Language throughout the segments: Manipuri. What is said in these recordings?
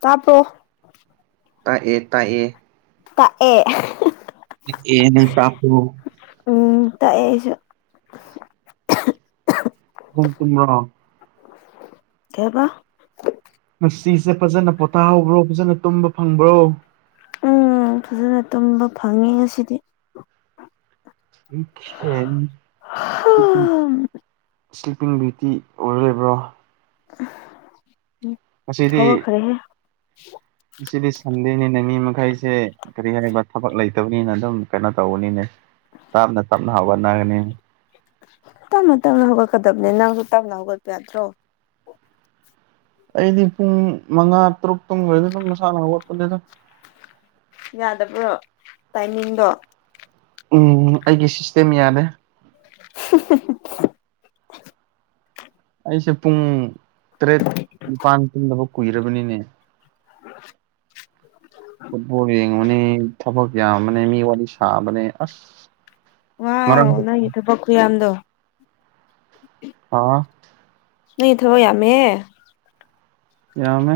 ꯇꯥꯄ꯭ꯔꯣ ꯇꯥꯛꯑꯦ ꯇꯥꯛꯑꯦ ꯇꯥꯛ ꯑꯦ ꯑꯦ ꯅꯪ [unintelligible] ꯎꯝ ꯇꯛꯑꯦ ꯑꯩꯁꯨ [unintelligible] ꯀꯩꯕꯥ ꯃꯁꯤꯁꯦ ꯐꯖꯅ ꯄꯣꯊꯥꯍꯧꯕ꯭ꯔꯣ ꯐꯖꯅ ꯇꯨꯝꯕ ꯐꯪꯕ꯭ꯔꯣ ꯎꯝ ꯐꯖꯅ ꯇꯨꯝꯕ ꯐꯪꯉꯦ ꯉꯁꯤꯗꯤ ꯎꯝ [unintelligible] ꯁ꯭ꯂꯤꯞꯄꯤꯡ ꯕ꯭ꯌꯨꯇꯤ ꯑꯣꯏꯔ ꯂꯩꯕ꯭ꯔꯥ ꯉꯁꯤꯗꯤ ꯍꯧꯒꯠꯈꯔꯦꯍꯦ ꯉꯁꯤꯗꯤ ꯁꯟꯗꯦꯅꯤꯅ ꯃꯤ ꯃꯈꯩꯁꯦ ꯀꯔꯤ ꯍꯥꯏꯔꯤꯕ ꯊꯕꯛ ꯂꯩꯇꯕꯅꯤꯅ ꯑꯗꯨꯝ ꯀꯩꯅꯣ ꯇꯧꯕꯅꯤꯅꯦ ꯇꯥꯞꯅ ꯇꯞꯅ ꯍꯧꯒꯠꯅꯒꯅꯤ ꯇꯞꯅ ꯇꯞꯅ ꯍꯧꯒꯠꯀꯗꯕꯅꯤ ꯅꯪꯁꯨ ꯇꯞꯅ ꯍꯧꯒꯠꯄ ꯌꯥꯇ꯭ꯔꯣ ꯑꯩꯗꯤ ꯄꯨꯡ ꯃꯉꯥ ꯇꯔꯨꯛ ꯇꯨꯝꯒ꯭ꯔꯗꯤ ꯑꯗꯨꯝ ꯃꯁꯥꯅ ꯍꯧꯒꯠꯄꯅꯦꯗ ꯌꯥꯗꯕ꯭ꯔꯣ ꯇꯥꯏꯃꯤꯡꯗꯣ ꯎꯝ ꯑꯩꯒꯤ ꯁꯤꯁꯇꯦꯝ ꯌꯥꯗꯦ [unintelligible] ꯑꯩꯁꯦ ꯄꯨꯡ ꯇꯔꯦꯠ ꯅꯤꯄꯥꯥꯟ ꯇꯨꯝꯗꯕ ꯀꯨꯏꯔꯕꯅꯤꯅꯦ ꯐꯨꯠꯕꫭꯜ ꯌ°ꯡꯉꯨꯅꯤ ꯊꯕꯛ ꯌꯥꯝꯕꯅ° ꯃꯤ ꯋꯥꯔꯤ ꯁꯥꯕꯅ° ꯑꯁ ꯋꯥꯎ ꯉꯔꯥꯡ ꯅꯪꯒꯤ ꯊꯕꯛ ꯈꯨꯌꯥꯝꯗꫭ [unintelligible] ꯅꯪꯒꯤ ꯊꯕꯛ ꯌꯥꯝꯃꯦꯍ° ꯌꯥꯝꯃꯦ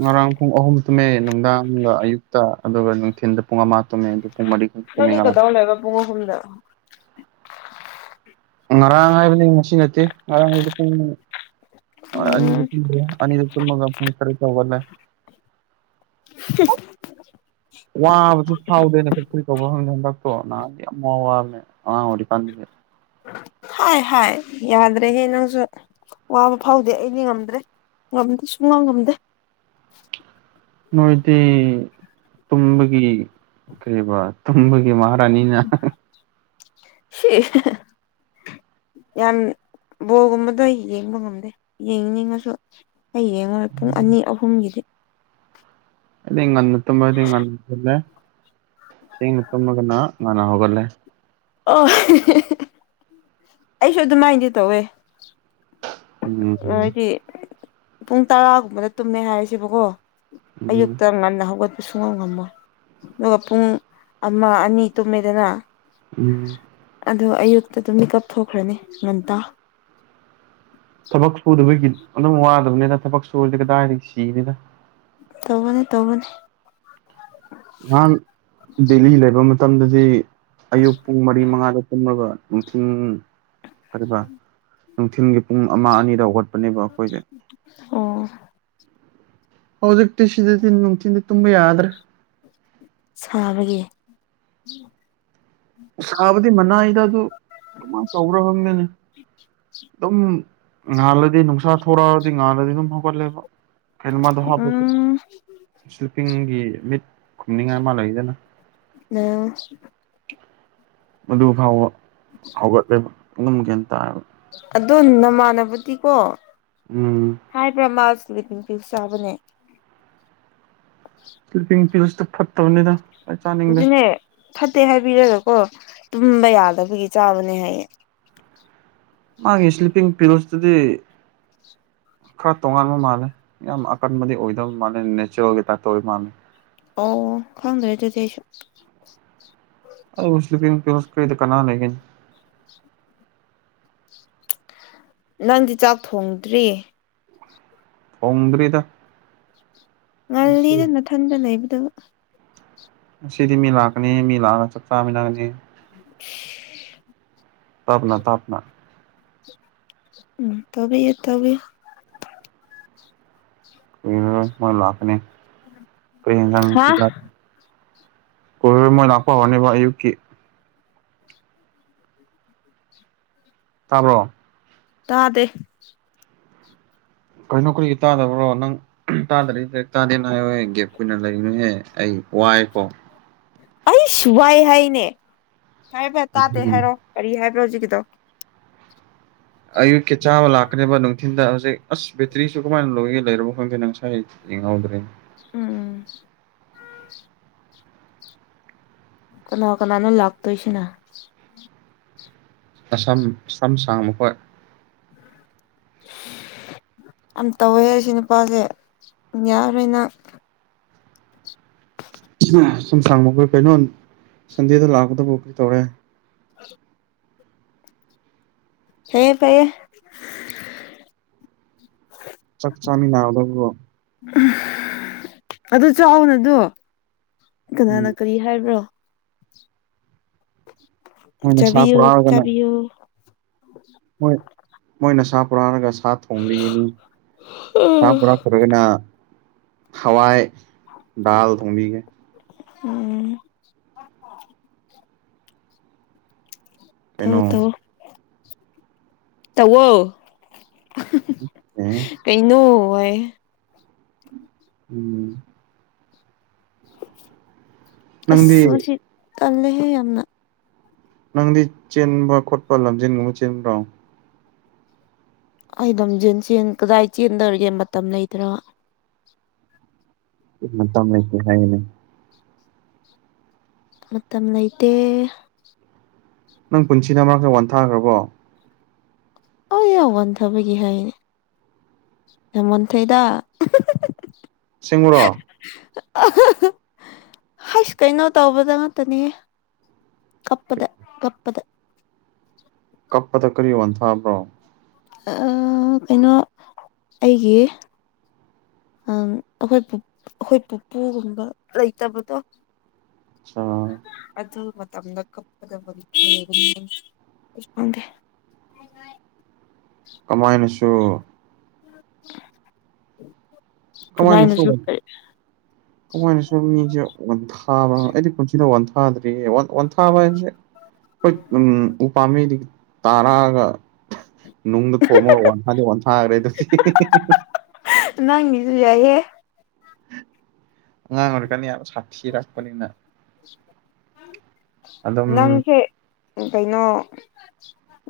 ꯉꯔꯥꯡ ꯄꯨꯡ ꯑꯍꯨꯝ ꯇꯨꯝꯃꯦ ꯅꯨꯡꯗꯥꯡꯒ ꯑꯌꯨꯛꯇ ꯑꯗꯨꯒ ꯅꯨꯡꯊꯤꯟꯗ ꯄꯨꯡ ꯑꯃ ꯇꯨꯝꯃꯦ ꯑꯗꯨ ꯄꯨꯡ ꯃꯔꯤ ꯇꯨꯝꯃꯦ ꯅꯪꯗꯤ ꯉꯔꯥꯡ ꯀꯗꯧꯔ ꯂꯩꯕ ꯄꯨꯡ ꯑꯍꯨꯝꯗ ꯉꯔꯥꯡ ꯍꯥꯏꯕꯅꯤ ꯉꯁꯤ ꯅꯠꯇꯦ ꯉꯔꯥꯡ ꯍꯥꯏꯕ ꯄꯨꯡ ꯑꯅꯤꯗ ꯎꯝ ꯇꯨꯝꯗ꯭ꯔ° ꯑꯅꯤꯗ ꯇꯨꯝꯃꯒ ꯄꯨꯡ ꯇꯔ°ꯠꯇ ꯍꯧꯒꯠꯂ° [unintelligible] ꯋꯥꯕꯁꯨ ꯐꯥꯎꯗꯦꯅ [unintelligible] ꯀ꯭ꯔꯤ ꯀꯧꯕ꯭ꯔꯣ ꯈꯪꯗꯦ ꯍꯟꯗꯛꯇꯣ ꯅꯍꯥꯟꯗꯤ ꯌꯥꯝꯅ ꯋꯥ ꯋꯥꯕꯅ° ꯑꯉꯥꯡ ꯑꫭꯏꯔꯤꯀꯥꯟꯗꯗꯤ ꯍꯥꯏ ꯍꯥꯏ ꯌꯥꯗ꯭ꯔꯦꯍꯦ ꯅꯪꯁꯨ ꯋꯥꯕ ꯐꯥꯎꯗꯦ ꯑꯩꯗꯤ ꯉꯝꯗ꯭ꯔꯦ ꯉꯝꯗꯦ ꯁꯨꯡꯉꯝ ꯉꯝꯗꯦ ꯅꯣꯏꯗꯤ ꯇꯨꯝꯕꯒꯤ ꯀꯩꯕ ꯇꯨꯝꯕꯒꯤ ꯃꯍꯥ ꯔꯥꯅꯤꯅ [unintelligible] ꯌꯥꯝ ꯕꯣꯜꯒꯨꯝꯕꯗꯣ ꯌꯦꯡꯕ ꯉꯝꯗꯦ ꯌꯦꯡꯅꯤꯡꯉꯁꯨ ꯑꯩ ꯌꯦꯡꯉꯣꯏ ꯄꯨꯡ ꯑꯅꯤ ꯑꯍꯨꯝꯒꯤꯗꯤ ꯑꯩꯗꯤ ꯉꯟꯅ ꯇꯨꯝꯃꯗꯤ ꯉꯟꯅ [unintelligible] ꯊ°ꯡꯅ ꯇꯨꯝꯃꯒꯅ ꯉꯟꯅ ꯍꯧꯒꯠꯂꯦ ꯑꯣ [unintelligible] ꯑꯩꯁꯨ ꯑꯗꯨꯃꯥꯏꯅꯗꯤ ꯇꯧꯋꯦ ꯎꯝ ꯅꯣꯢꯗꯤ ꯄꯨꯡ ꯇꯔꯥꯒꯨꯝꯕꯗ ꯇꯨꯝꯃꯦ ꯍꯥꯏꯔꯁꯦꯕꯀꯣ ꯎꯝ ꯑꯌꯨꯛꯇ ꯉꯟꯅ ꯍꯧꯒꯠ ꯄ ꯁꯨꯡꯉꯝ ꯉꯝꯃꯣꯏ ꯑꯗꯨꯒ ꯄꯨꯡ ꯑꯃ ꯑꯅꯤ ꯇꯨꯝꯃꯦꯗꯅꯥ ꯎꯝ ꯑꯗꯣ ꯑꯌꯨꯛꯇ ꯑꯗꯨꯝ ꯃꯤꯠꯀꯞ ꯊꯣꯛꯈ꯭ꯔꯅꯤ ꯉꯟꯇꯥ ꯊꯕꯛ ꯁꯨꯗꯕꯒꯤ ꯑꯗꯨꯝ ꯋꯥꯗꯕꯅꯤꯗ ꯊꯕꯛ ꯁꯨꯨꯔꯗꯤ ꯀꯗꯥꯏꯗꯒꯤ ꯁꯤꯅꯤꯗ ꯇꯧꯕꯅ° ꯇꯧꯕꯅ° ꯉꯍꯥꯟ ꯗꯦꯜꯂꯤ ꯂꯩꯕ ꯃꯇꯝꯗꯗꯤ ꯑꯌꯨꯛ ꯄꯨꯡ ꯃꯔꯤ ꯃꯉꯥꯗ ꯇꯨꯝꯃꯒ ꯅꯨꯡꯊꯤꯟ ꯑꯗꯨꯒ ꯅꯨꯡꯊꯤꯟꯒꯤ ꯄꯨꯡ ꯑꯃ ꯑꯅꯤꯗ ꯍꯧꯒꯠꯄꯅꯦꯕ ꯑꯈꯣꯏꯁꯦ ꯑꯣ ꯍꯧꯖꯤꯛꯇꯤ ꯁꯤꯗꯗꯤ ꯅꯨꯡꯊꯤꯟꯗꯤ ꯇꯨꯝꯕ ꯌꯥꯗ꯭ꯔꯦ ꯁꯥꯕꯒꯤ ꯁꯥꯥꯕꯗꯤ ꯃꯅꯥꯏꯗ ꯑꯗꯨ ꯀꯃꯥꯏ ꯇꯧꯕ꯭ꯔ ꯈꯪꯗꯦꯅꯦ ꯇꯨꯝ ꯉꯥꯜꯂꯗꯤ ꯅꯨꯡꯁꯥ ꯊꯣꯔꯛꯑꯗꯤ ꯉꯥꯜꯂꯗꯤ ꯑꯗꯨꯝ ꯍꯧꯒꯠꯂꯦꯕ ꯀꯩꯅꯣ ꯃꯥꯗꯣ ꯍꯥꯞꯄꯁꯨ ꯎꯝ ꯁ꯭ꯂꯤꯞꯄꯤꯡꯒꯤ ꯃꯤꯠ ꯈꯨꯝꯅꯤꯡꯉꯥꯏ ꯑꯃꯥ ꯂꯩꯗꯅꯥ ꯂꯩꯌ‌ꯣ ꯃꯗꯨ ꯐꯥꯎꯕ ꯍꯧꯒꯠꯂꯦꯕ ꯑꯗꯨꯝ ꯒ꯭ꯌꯥꯟ ꯇꯥꯏꯕ ꯑꯗ‌ꯣ ꯅꯃꯥꯟꯅꯕꯗꯤꯀꯣ ꯎꯝ ꯍꯥꯏꯕ꯭ꯔꯥ ꯃꯥꯁ ꯁ꯭ꯂꯤꯞꯄꯤꯡ ꯄꯤꯜ ꯆꯥꯕꯅꯦ ꯁ꯭ꯂꯤꯞꯄꯤꯡ ꯄꯤꯜꯁꯇꯨ ꯐꯠꯇꯕꯅꯤꯗ ꯑꯩ ꯆꯥꯅꯤꯡꯗꯦ ꯑꯗꯨꯅꯦ ꯐꯠꯇꯦ ꯍꯥꯏꯕꯤꯔꯒꯀꯣ ꯇꯨꯝꯕ ꯌꯥꯗꯕꯒꯤ ꯆꯥꯕꯅꯦ ꯍꯥꯏꯌꯦ ꯃꯥꯒꯤ ꯏꯁ꯭ꯂꯤꯞꯄꯤꯡ ꯄꯤꯜꯁꯇꯨꯗꯤ ꯈꯔ ꯇꯣꯉꯥꯟꯕ ꯃꯥꯜꯂꯦ ꯌꯥꯝ ꯑꯀꯟꯕꯗꯤ ꯑꯣꯏꯗꯕ ꯃꯥꯜꯂꯦ ꯅꯦꯆꯔꯦꯜꯒꯤ ꯇꯥꯏꯞꯇ ꯑꯣꯏꯕ ꯃꯥꯜꯂꯦ ꯑꯣ ꯈꯪꯗ꯭ꯔꯦ ꯑꯗꯨꯗꯤ ꯑꯩꯁꯨ ꯑꯧ ꯏꯁꯂꯤꯄꯤꯡ ꯄꯤꯜꯁ ꯀꯔꯤ ꯗꯨꯀꯥꯟꯅ ꯂꯩꯒ‌ꯦ ꯎ ꯅꯪꯗꯤ ꯆꯥꯛ ꯊꯣꯡꯗ꯭ꯔꯤ [inaudible] ꯊꫭꯡꯗ꯭ꯔꯤꯗ ꯉꯜꯂꯤꯗ ꯅꯥꯊꯟꯗ ꯂꯩꯕꯗꯨ ꯉꯁꯤꯗꯤ ꯃꯤ ꯂꯥꯛꯀꯅꯤ ꯃꯤ ꯂꯥꯛꯑꯒ ꯆꯥꯛ ꯆꯥꯃꯤꯟꯅꯔꯅꯤ ꯎꯝ ꯇꯥꯞꯅ ꯇꯥꯞꯅ ꯎꯝ ꯇꯧꯕꯤꯌꯨ ꯇꯕꯤ ꯎꯝ ꯃꯣꯏ ꯂꯥꯛꯀꯅꯤ ꯀꯩ ꯌꯦꯟꯖꯥꯡ ꯍꯥ ꯄꯤꯖꯥ [inaudible] ꯀꯣ [unintelligible] ꯃꯣꯏ ꯂꯥꯛꯄ ꯍꯧꯔꯅꯤꯕ ꯑꯌꯨꯛꯀꯤ [inaudible] ꯇꯥꯕ꯭ꯔꯣ ꯇꯥꯗꯦ ꯀꯩꯅꯣ ꯀꯔꯤꯒꯤ ꯇꯥꯗꯕ꯭ꯔꯣ ꯅꯪ [unintelligible] ꯇꯥꯗꯔꯤꯗꯤ ꯇꯥꯗꯦꯅ ꯍꯥꯏꯌ‌ꯣꯍ‌ꯦ ꯒ‌ꯦꯞ ꯑꯣꯏꯅ ꯂꯩꯅꯤꯍꯦ ꯑꯩ ꯋꯥꯏꯀꯣ ꯑꯩꯆ ꯋꯥꯏ ꯍꯥꯏꯅꯦ ꯍꯥꯏꯕ ꯇꯥꯗꯦ ꯍꯥꯏꯔꯣ ꯀꯔꯤ ꯍꯥꯏꯕ꯭ꯔꯣ ꯍꯧꯖꯤꯛꯀꯤꯗꯣ ꯑꯌꯨꯛꯀꯤ ꯆꯥꯕ ꯂꯥꯛꯀꯅꯦꯕ ꯅꯨꯡꯊꯤꯟꯗ ꯍꯧꯖꯤꯛ ꯑꯁ ꯕꯦꯇ꯭ꯔꯤꯁꯨ ꯀꯃꯥꯏꯟ ꯂꯣꯏꯒꯦ ꯂꯩꯔꯕ‌ꯣ ꯈꯪꯗꯦꯅ‌ꯦ ꯉꯁꯥꯏ ꯌꯦꯡꯍꯧꯗ꯭ꯔꯦꯟ ꯎꯝ ꯀꯅꯥ ꯀꯅꯥꯅꯣ ꯂꯥꯛꯇꯣꯏꯁꯤꯅ ꯑꯁꯝ ꯁꯝ ꯁꯥꯡꯕ ꯈ‌ꯣꯏ ꯑꯝ ꯇꯧꯋꯦ ꯑꯁꯤ ꯅꯨꯄꯥꯁꯦ ꯌꯥꯔꯔ‌ꯣꯏ ꯅꯪ ꯁꯨꯝ [unintelligible] ꯀꯩꯅꯣ ꯁꯟꯗꯦꯗ ꯂꯥꯛꯄꯗꯕꯨ ꯀ꯭ꯔꯤ ꯇꯧꯔꯦ [inaudible] ꯐꯩꯌꯦ ꯐꯩꯌ‌ꯦ ꯆꯥꯛ ꯆꯥꯃꯤꯟꯅꯕꯗꯕꯨ ꯑꯗꯨ ꯆꯥꯎꯅ‌ꯣꯗꯣ ꯀꯅꯥꯅ ꯎꯝ ꯀꯔꯤ ꯍꯥꯏꯕ꯭ꯔꯣ ꯃꯣꯏꯅ ꯁꯥ ꯆꯥꯕꯤꯌꯨ ꯆꯥꯕꯤꯌꯨ ꯃ‌ꯣꯏ ꯃꯣꯏꯅ ꯁꯥ ꯄꯨꯔꯑꯒ ꯁꯥ ꯊꯣꯡꯕꯤꯒꯅꯤ ꯁꯥ ꯄꯨꯔꯛ ꯇ꯭ꯔꯒꯅ ꯍꯋꯥꯏ ꯗꯥꯜ ꯊꯣꯡꯕꯤꯒꯦ ꯎꯝ ꯀꯩꯅꯣ ꯊꯕꯛ ꯇꯧ ꯇꯧꯋ‌ꯣ ꯎꯝ [unintelligible] ꯀꯩꯅꯣ ꯋꯥꯌꯦ ꯎꯝ ꯑ꯭ꯁ ꯅꯪꯗꯤ ꯃꯁꯤ ꯇꯜꯂꯦꯍꯦ ꯌꯥꯝꯅ ꯅꯪꯗꯤ ꯆꯦꯟꯕ ꯈꯣꯠꯄ ꯂꯝꯖꯦꯟꯒꯨꯝꯕ ꯆꯦꯟꯕ꯭ꯔꯣ ꯑꯩ ꯂꯝꯖꯦꯟ ꯆꯦꯟ ꯀꯗꯥꯏ ꯆꯦꯟꯗꯧꯔꯤꯒꯦ ꯃꯇꯝ ꯂꯩꯇ꯭ꯔꯥ ꯏ꯭ꯍ ꯃꯇꯝ ꯂꯩꯇꯦ ꯍꯥꯏꯌꯦꯅꯦ ꯃꯇꯝ ꯂꯩꯇꯦ ꯅꯪ ꯄꯨꯟꯁꯤꯗ ꯑꯃꯔꯛ ꯈꯔ [unintelligible] ꯋꯥꯟꯊꯈ꯭ꯔꯕꯣ ꯑꯧꯌꯥ ꯋꯥꯟꯊꯕꯒꯤ ꯍꯥꯏꯅꯦ ꯌꯥꯝ ꯋꯥꯟꯊꯩꯗ ꯑꯁꯦꯡꯕꯔꯣ ꯑ ꯍꯥꯏꯁ ꯀꯩꯅꯣ ꯇꯧꯕꯗ ꯉꯥꯛꯇꯅꯤꯍꯦ ꯀꯞꯄꯗ ꯀꯞꯄꯗ ꯀꯞꯄꯗ ꯀꯔꯤ ꯋꯥꯟꯊꯕ꯭ꯔꯣ ꯑꯩ ꯀꯩꯅꯣ ꯑꯩꯒꯤ ꯑ ꯑꯩꯈꯣꯏ ꯑꯩꯈꯣꯏ ꯄꯨꯄꯨꯒꯨꯝꯕ ꯂꯩꯇꯕꯗꯣ ꯑꯆꯥ ꯑꯗꯨ ꯃꯇꯝꯗ ꯀꯞꯄꯗ ꯋꯥꯟꯊ [unintelligible] ꯑꯩꯁꯨ ꯈꯪꯗꯦ ꯀꯃꯥꯏꯅꯁꯨ ꯀꯃꯥꯏꯅ ꯁꯤ ꯀꯃꯥꯏꯅꯁꯨ ꯀꯃꯥꯏꯅ ꯁꯨ ꯃꯤꯁꯦ ꯋꯥꯟꯊ ꯍ [unintelligible] ꯑꯩꯗꯤ ꯄꯨꯟꯁꯤꯗ ꯋꯥꯟꯊꯗꯔꯤꯌꯦ ꯋꯥꯟꯊꯥꯕ ꯍꯥꯏꯕꯁꯦ ꯍꯏ ꯎꯝ ꯎ ꯄꯥꯝꯕꯤꯗꯒꯤ ꯇꯥꯔꯛꯑꯒ ꯅꯨꯡꯗ ꯊꯣꯝꯃꯒ ꯋꯥꯟꯊꯥꯗꯤ ꯋꯥꯟ ꯊꯥꯈ꯭ꯔꯦ ꯗꯨꯗꯤ ꯅꯪꯒꯤꯁꯨ ꯌꯥꯏꯍꯦ ꯑꯉꯥꯡ ꯑꯣꯏꯔꯤꯀꯟ ꯌꯥꯝ ꯁꯥꯊꯤꯔꯛꯄꯅꯤꯅ ꯑꯗꯨꯝ ꯅꯪꯁꯦ ꯎꯝ ꯀꯩꯅꯣ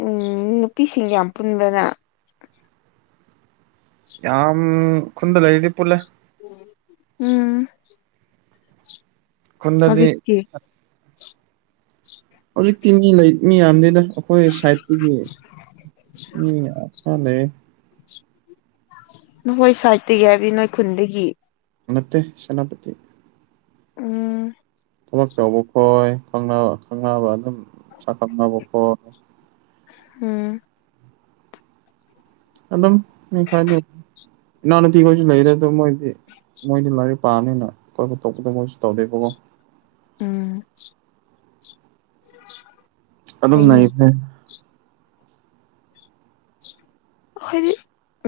ꯎꯝ ꯅꯨꯄꯤꯁꯤꯡ ꯌꯥꯝ ꯄꯨꯟꯕ꯭ꯔꯥ ꯅꯪ ꯌꯥꯝ ꯈꯨꯟꯗ ꯂꯩꯏꯔꯗꯤ ꯄꯨꯂꯦ ꯎꯝ ꯈꯨꯟꯗꯗꯤ ꯍꯧꯖꯤꯛꯇꯤ ꯍꯧꯖꯤꯛꯇꯤ ꯃꯤ ꯂꯩ ꯃꯤ ꯌꯥꯝꯗꯦꯗ ꯑꯩꯈꯣꯏ ꯁꯥꯏꯠ [unintelligible] ꯎꯝ [unintelligible] ꯐꯂꯦ [unintelligible] ꯅꯈꯣꯏ ꯁꯥꯏꯗꯇꯒꯤ ꯍꯥꯏꯕꯗꯤ ꯅꯣꯏ ꯈꯨꯟꯗꯒꯤ ꯅꯠꯇꯦ ꯁꯦꯅꯥꯄꯇꯤ ꯎꯝ ꯊꯕꯛ ꯇꯧꯕ ꯈꯣꯏ ꯈꯪꯅꯕ ꯈꯪꯅꯕ ꯑꯗꯨꯝ ꯁꯈꯪꯅꯕ ꯈꯣꯏ ꯎꯝ ꯑꯗꯨꯝ ꯃꯤ ꯈꯔꯗꯤ ꯏꯅꯥꯎꯅꯨꯄꯤꯈꯣꯏꯁꯨ ꯂꯩꯗ ꯑꯗꯨꯝ ꯃꯣꯏꯗꯤ ꯃꯣꯏꯗꯤ ꯂꯥꯏꯔꯤꯛ ꯄꯥꯕꯅꯤꯅ ꯀꯣꯏꯕ ꯇꯧꯗꯣ ꯃꯣꯏꯁꯨ ꯇꯧꯗꯦꯀꯣ ꯎꯝ [inaudible] ꯑꯗꯨꯝ ꯐꯩꯅꯦ ꯂꯩꯈ꯭ꯔꯦ ꯈꯣꯏꯗꯤ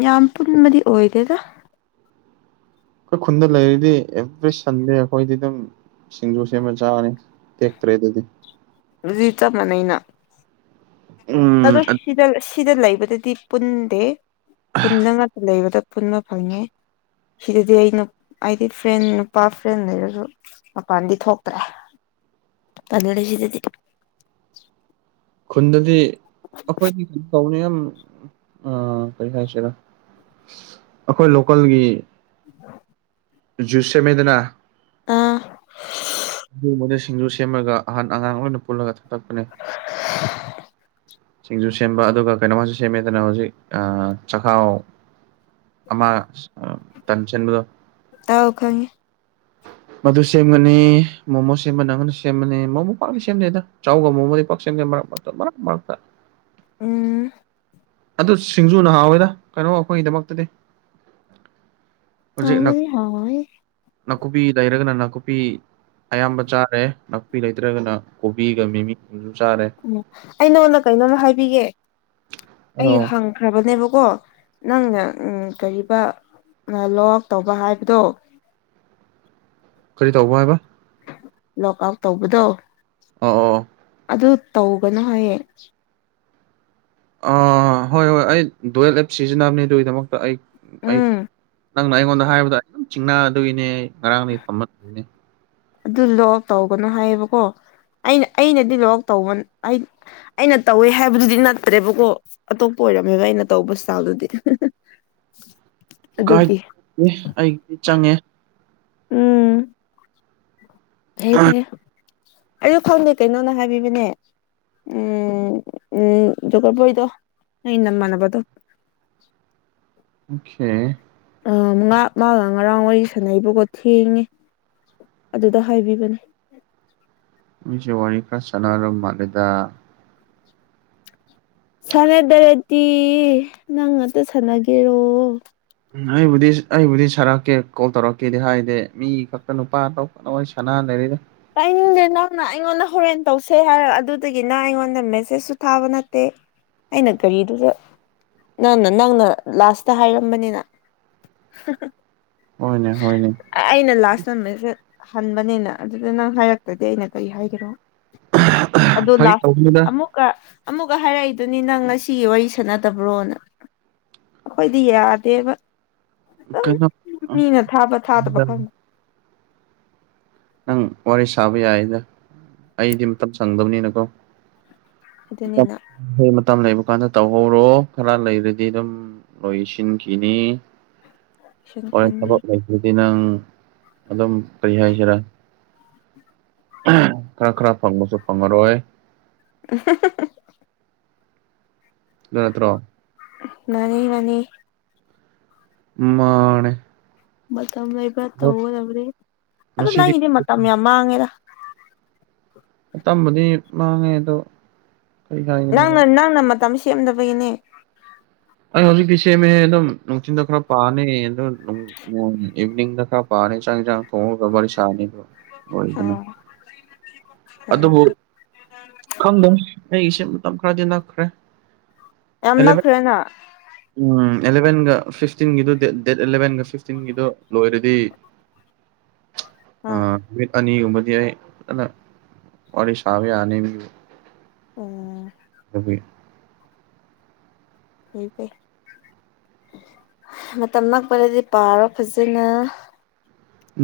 ꯌꯥꯝ ꯄꯨꯟꯕꯗꯤ ꯑꯣꯏꯗꯦꯗ ꯑꯩꯈꯣꯏ ꯈꯨꯟꯗ ꯂꯩꯔꯤꯗꯤ ꯑꯦꯕ꯭ꯔꯤ ꯁꯟꯗꯦ ꯑꯩꯈꯣꯏꯗꯤ ꯑꯗꯨꯝ ꯁꯤꯡꯖꯨ ꯁꯦꯝꯕ ꯆꯥꯔꯅꯤ ꯇꯦꯛꯇ꯭ꯔꯦ ꯑꯗꯨꯗꯤ ꯑꯗꯨꯗꯤ ꯆꯞ ꯃꯥꯟꯅꯩꯅ ꯎꯝ ꯑꯗꯨ ꯁꯤꯗ ꯁꯤꯗ ꯂꯩꯕꯗꯗꯤ ꯄꯨꯟꯗꯦ ꯈꯨꯟꯗ ꯉꯥꯛꯇ ꯂꯩꯕꯗ ꯄꯨꯟꯕ ꯐꯪꯉꯤ ꯁꯤꯗꯗꯤ ꯑꯩꯅ ꯑꯩꯗꯤ ꯐ꯭ꯔꯦꯟ ꯅꯨꯄꯥ ꯐ꯭ꯔꯦꯟ ꯂꯩꯔꯁꯨ ꯃꯄꯜꯗꯤ ꯊꯣꯛꯇ꯭ꯔꯦ ꯇꯜꯂꯤ ꯁꯤꯗꯗꯤ ꯈꯨꯟꯗꯗꯤ ꯑꯩꯈꯣꯏꯗꯤ ꯀꯩꯅꯣ ꯇꯧꯕꯅꯤ ꯌꯥꯝ ꯑꯥ ꯀꯔꯤ ꯍꯥꯏꯁꯤꯔ ꯑꯩꯈꯣꯏ ꯂꯣꯀꯜꯒꯤ [inaudible] ꯖꯨꯁ ꯁꯦꯝꯃꯦꯗꯅ ꯑꯥ ꯎ ꯃ [unintelligible] ꯁꯤꯡꯖꯨ ꯁꯦꯝꯃꯒ ꯑꯍꯟ ꯑꯉꯥꯡ ꯂꯣꯏ ꯑꯣꯏꯅ ꯄꯨꯜꯂꯒ ꯊꯥꯛꯄꯅꯦ ꯁꯤꯡꯖꯨ ꯁꯦꯝꯕ ꯑꯗꯨꯒ ꯀꯩꯅꯣꯁꯨ ꯁꯦꯝꯃꯦꯗꯅ ꯍꯧꯖꯤꯛ ꯑꯥ ꯆꯥꯍꯥꯎ ꯑꯃ ꯑꯥ ꯇꯟꯁꯤꯟꯕꯗꯨ ꯑꯥꯎ ꯈꯪꯉꯤ ꯃꯗꯨ ꯁꯦꯝꯒꯅꯤ ꯃꯣꯃꯣ ꯁꯦꯝꯃ ꯅꯪꯉꯗꯤ ꯁꯦꯝꯃꯅꯤ ꯃꯣꯃꯣ ꯄꯥꯛꯅ ꯁꯦꯝꯗꯦꯗ ꯆꯥꯎꯒ ꯃꯣꯃꯣꯗꯤ ꯄꯥꯛ ꯁꯦꯝꯗꯦ ꯃꯔꯛ ꯃꯔꯛꯇ ꯃꯔꯛ ꯃꯔꯛꯇ ꯎꯝ ꯑꯗꯨ ꯁꯤꯡꯖꯨꯅ ꯍꯥꯎꯋꯦꯗ ꯀꯩꯅꯣ ꯑꯩꯈꯣꯏꯒꯤꯗꯃꯛꯇꯗꯤ ꯍꯧꯖꯤꯛ ꯍꯥꯎꯕꯗꯤ ꯍꯥꯎꯋꯦ ꯅꯥꯀꯨꯞꯄꯤ ꯂꯩꯔꯒꯅ ꯅꯥꯀꯨꯞꯄꯤ ꯑꯌꯥꯝꯕ ꯆꯥꯔꯦ ꯅꯥꯀꯨꯞꯄꯤ ꯂꯩꯇ꯭ꯔꯒꯅ ꯀꯣꯕꯤꯒ ꯃꯤꯃꯤ ꯆꯥꯔꯦ ꯑꯣ ꯑꯩ ꯅꯉꯣꯟꯗ ꯀꯩꯅꯣꯝꯃ ꯍꯥꯏꯕꯤꯒꯦ ꯑꯩ ꯑꯣ ꯍꯪꯉ ꯐꯈ꯭ꯔꯕꯅꯦꯕꯀꯣ ꯅꯪꯅ ꯎꯝ ꯀꯔꯤꯕ ꯂꯣꯛꯋꯥꯛ ꯇꯧꯕ ꯍꯥꯏꯕꯗꯣ ꯀꯔꯤ ꯇꯧꯕ ꯍꯥꯏꯕ ꯂꯣꯛ ꯑꯥꯎꯠ ꯇꯧꯕꯗꯣ ꯑꯣ ꯑꯣ ꯑꯗꯨ ꯇꯧꯒꯅꯨ ꯍꯥꯏꯌꯦ ꯑꯥ ꯍꯣꯏ ꯍꯣꯏ ꯑꯩ ꯗꯨꯋꯦꯜ ꯑꯦꯞ ꯁꯤꯖꯤꯟꯅꯕꯅꯦ ꯑꯗꯨꯒꯤꯗꯃꯛꯇ ꯑꯩ ꯑꯩ ꯎꯝ ꯅꯪꯅ ꯑꯩꯉꯣꯟꯗ ꯍꯥꯏꯕꯗ ꯑꯩ ꯑꯗꯨꯝ ꯆꯤꯡꯅꯗꯣꯏꯅꯦ ꯉꯔꯥꯡꯗꯒꯤ ꯊꯝꯃꯦ ꯑꯗꯨ ꯂꯣꯛ ꯑꯥꯎꯠ ꯇꯧꯒꯅꯨ ꯍꯥꯏꯌꯦꯕꯀꯣ ꯑꯩꯅ ꯑꯩꯅꯗꯤ ꯂꯣꯛ ꯇꯧꯕ ꯑꯩ ꯑꯩꯅ ꯇꯧꯋꯦ ꯍꯥꯏꯕꯗꯨꯗꯤ ꯅꯠꯇ꯭ꯔꯦꯕꯀꯣ ꯑꯇꯣꯞꯄ ꯑꯣꯏꯔꯝꯃꯦꯕ ꯑꯩꯅ ꯇꯧꯕ ꯢꯁꯇꯥꯜꯗꯨꯗꯤ [inaudible] ꯀꯥꯏ [unintelligible] ꯑꯩꯒꯤꯗꯤ ꯆꯪꯉꯦ ꯎꯝ ꯐꯩꯌꯦ ꯐꯩꯌꯦ ꯑꯩ ꯈꯪꯗꯦ ꯀꯩꯅꯣꯅ ꯍꯥꯏꯕꯤꯕꯅꯦ ꯎꯝ ꯎꯝ ꯖꯣꯒꯔꯕꯣꯢꯗꯣ ꯅꯪ ꯅꯃꯥꯟꯅꯕꯗꯣ ꯑꯣꯀꯦ ꯑꯥ ꯃꯥꯒ ꯉꯔꯥꯡ ꯋꯥꯔꯤ ꯁꯥꯟꯅꯩꯕꯀꯣ ꯊꯦꯡꯉꯦ ꯑꯗꯨꯗ ꯍꯥꯏꯕꯤꯕꯅꯦ ꯃꯤꯁꯦ ꯋꯥꯔꯤ ꯈꯔ ꯁꯥꯟꯅꯔ ꯃꯜꯂꯦꯗ ꯁꯥꯟꯅꯗ꯭ꯔꯗꯤ ꯅꯪ ꯉꯛꯇ ꯁꯥꯟꯅꯒꯦꯔꯣ ꯎꯝ ꯑꯩꯕꯨꯗꯤ ꯑꯩꯕꯨꯗꯤ ꯁꯥꯔꯛꯀꯦ ꯒꯣꯜ ꯇꯧꯔꯛꯀꯦꯗꯤ ꯍꯥꯏꯗꯦ ꯃꯤ ꯈꯛꯇ ꯅꯨꯄꯥ ꯑꯇꯣꯞꯄꯒ ꯁꯥꯟꯅ ꯂꯩꯔꯦꯗ ꯇꯤꯅꯤꯡꯗꯦ ꯅꯪꯅ ꯑꯩꯉꯣꯟꯗ ꯍꯣꯔꯦꯟ ꯇꯧꯁꯦ ꯍꯥꯏꯔ ꯑꯗꯨꯗꯒꯤ ꯅꯪ ꯑꯩꯉꯣꯟꯗ ꯃꯦꯁꯦꯁꯁꯨ ꯊꯥꯕ ꯅꯠꯇꯦ ꯑꯩꯅ ꯒꯥꯔꯤꯗꯨꯁꯨ ꯅꯪꯅ ꯅꯪꯅ ꯂꯥꯁꯇ ꯍꯥꯏꯔꯝꯕꯅꯤꯅ ꯍ ꯍꯣꯏꯅꯦ ꯍꯣꯏꯅꯦ ꯑꯩ ꯑꯩꯅ ꯂꯥꯁꯇ ꯃꯦꯁꯦ ꯍꯟꯕꯅꯤꯅ ꯑꯗꯨꯗ ꯅꯪ ꯍꯥꯏꯔꯛꯇꯗꯤ ꯑꯩꯅ ꯀꯔꯤ ꯍꯥꯏꯒꯔꯣ ꯑꯗꯨ ꯐꯥꯒꯤ ꯂꯥꯁ ꯇꯧꯕꯅꯤꯗ ꯑꯃꯨꯛ ꯀ ꯑꯃꯨꯛꯀ ꯍꯥꯏꯔꯛꯏꯗꯨꯅꯤ ꯅꯪ ꯉꯁꯤꯒꯤ ꯋꯥꯔꯤ ꯁꯥꯟꯅꯗꯕ꯭ꯔꯣꯅ ꯑꯩꯈꯣꯏꯗꯤ ꯌꯥꯗꯦꯕ ꯑꯗꯨꯝ ꯀꯩꯅꯣ ꯃꯤꯅ ꯊꯥꯕ ꯊꯥꯗꯕ ꯈꯪꯗꯦ ꯅꯪ ꯋꯥꯔꯤ ꯁꯥꯕ ꯌꯥꯏꯌꯦꯗ ꯑꯩꯗꯤ ꯃꯇꯝ ꯁꯪꯗꯕꯅꯤꯅꯀꯣ ꯃꯇꯝ ꯑꯗꯨꯅꯤꯅ ꯃꯇꯝ ꯂꯩꯕ ꯀꯥꯟꯗ ꯇꯧꯍꯧꯔꯣ ꯈꯔ ꯂꯩꯔꯗꯤ ꯑꯗꯨꯝ ꯑꯣꯏꯗꯤꯟꯈꯤꯅꯤ ꯁꯟ ꯍꯣꯔꯦꯟ ꯁꯟ ꯊꯕꯛ ꯂꯩꯠꯔꯗꯤ ꯅꯪ ꯑꯗꯨꯝ ꯀꯔꯤ ꯍꯥꯏꯁꯤꯔꯥ ꯈꯔ ꯈꯔ ꯐꯪꯕꯁꯨ ꯐꯪꯉꯔꯣꯏ INAUDIBLE ꯅꯠꯇ꯭ꯔꯣ ꯃꯥꯅꯤ ꯃꯥꯅꯤ ꯃꯥꯅꯦ ꯃꯇꯝ ꯂꯩꯕ꯭ꯔꯥ ꯑꯗꯣ ꯇꯧꯒꯗꯕꯔꯤ ꯑꯗ ꯉꯁꯤꯗꯤ ꯅꯪꯒꯤꯗꯤ ꯃꯇꯝ ꯌꯥꯝ ꯃꯥꯡꯉꯦꯔ ꯇꯝꯕꯗꯤ ꯃꯥꯡꯉꯦ ꯑꯗꯣ ꯀꯔꯤ ꯍꯥꯏꯒꯅꯤ ꯅꯪꯅ ꯑꯗꯨꯝ ꯅꯪꯅ ꯃꯇꯝ ꯁꯦꯝꯗꯕꯒꯤꯅꯦ ꯑꯥ ꯍꯧꯖꯤꯛꯇꯤ ꯁꯦꯝꯃꯦꯍꯦ ꯑꯗꯨꯝ ꯅꯨꯪꯊꯤꯟꯗ ꯈꯔꯥ ꯄꯁꯤ ꯅꯤꯡꯗ ꯈꯥ ꯄꯥꯔꯅꯤ ꯆꯥꯛ ꯏꯟꯁꯥꯡ ꯊꯣꯡꯉꯒ ꯋꯥꯔꯤ ꯁꯔꯥꯅꯤ ꯗꯨꯒꯥ ꯑꯣ ꯐꯔꯦ ꯑꯗꯨꯕꯨ ꯐꯥ ꯈꯪꯗꯦ ꯑꯩꯒꯤꯁꯦ ꯃꯇꯝ ꯈꯔꯗꯤ ꯅꯛꯈ꯭ꯔꯦ ꯌꯥꯝ ꯑꯦꯂꯚꯦꯟ ꯅꯛꯈ꯭ꯔꯦꯅ ꯎꯝ ꯑꯦꯂꯕꯦꯟꯒ ꯐꯤꯐꯇꯤꯟꯒꯤꯗꯨ ꯗꯦꯠ ꯗꯦꯠ ꯑꯦꯂꯚꯦꯟꯒ ꯐꯤꯐꯇꯤꯟꯒꯤꯗꯨ ꯂꯣꯏꯔꯗꯤ ꯑ ꯑꯥ ꯅꯨꯃꯤꯠ ꯑꯅꯤꯒꯨꯝꯕꯥꯗꯤ ꯑꯩ ꯐꯖꯟꯅ ꯋꯥꯔꯤ ꯁꯥꯕ ꯌꯥꯅꯤ ꯑꯣ [unintelligible] ꯐꯩ ꯐꯩ ꯃꯇꯝ ꯅꯛꯄꯗꯗꯤ ꯄꯥꯔꯣ ꯐꯖꯟꯅ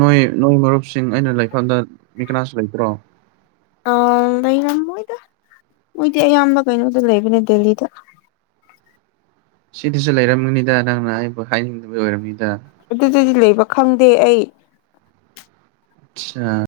ꯅꯣꯏ ꯅꯣꯏ ꯃꯔꯨꯞꯁꯤꯡ ꯑꯩꯅ ꯂꯩꯐꯝꯗ ꯃꯤ ꯀꯅꯥꯁꯨ ꯂꯩꯇ꯭ꯔꯣ ꯑ ꯂꯩꯔꯝꯃꯣꯏꯗ ꯃꯣꯏꯗꯤ ꯑꯌꯥꯝꯕ ꯀꯩꯅꯣꯗ ꯂꯩꯕꯅꯦ ꯗꯦꯜꯂꯤꯗ ꯁꯤꯗꯁꯨ ꯂꯩꯔꯝꯒꯅꯤꯗ ꯅꯪꯅ ꯑꯩꯕꯨ ꯍꯥꯏꯅꯤꯡꯗꯕꯩ ꯑꯣꯏꯔꯝꯅꯤꯗ ꯑꯗꯨꯗꯗꯤ ꯂꯩꯕ ꯈꯪꯗꯦ ꯑꯩ ꯑꯁꯥ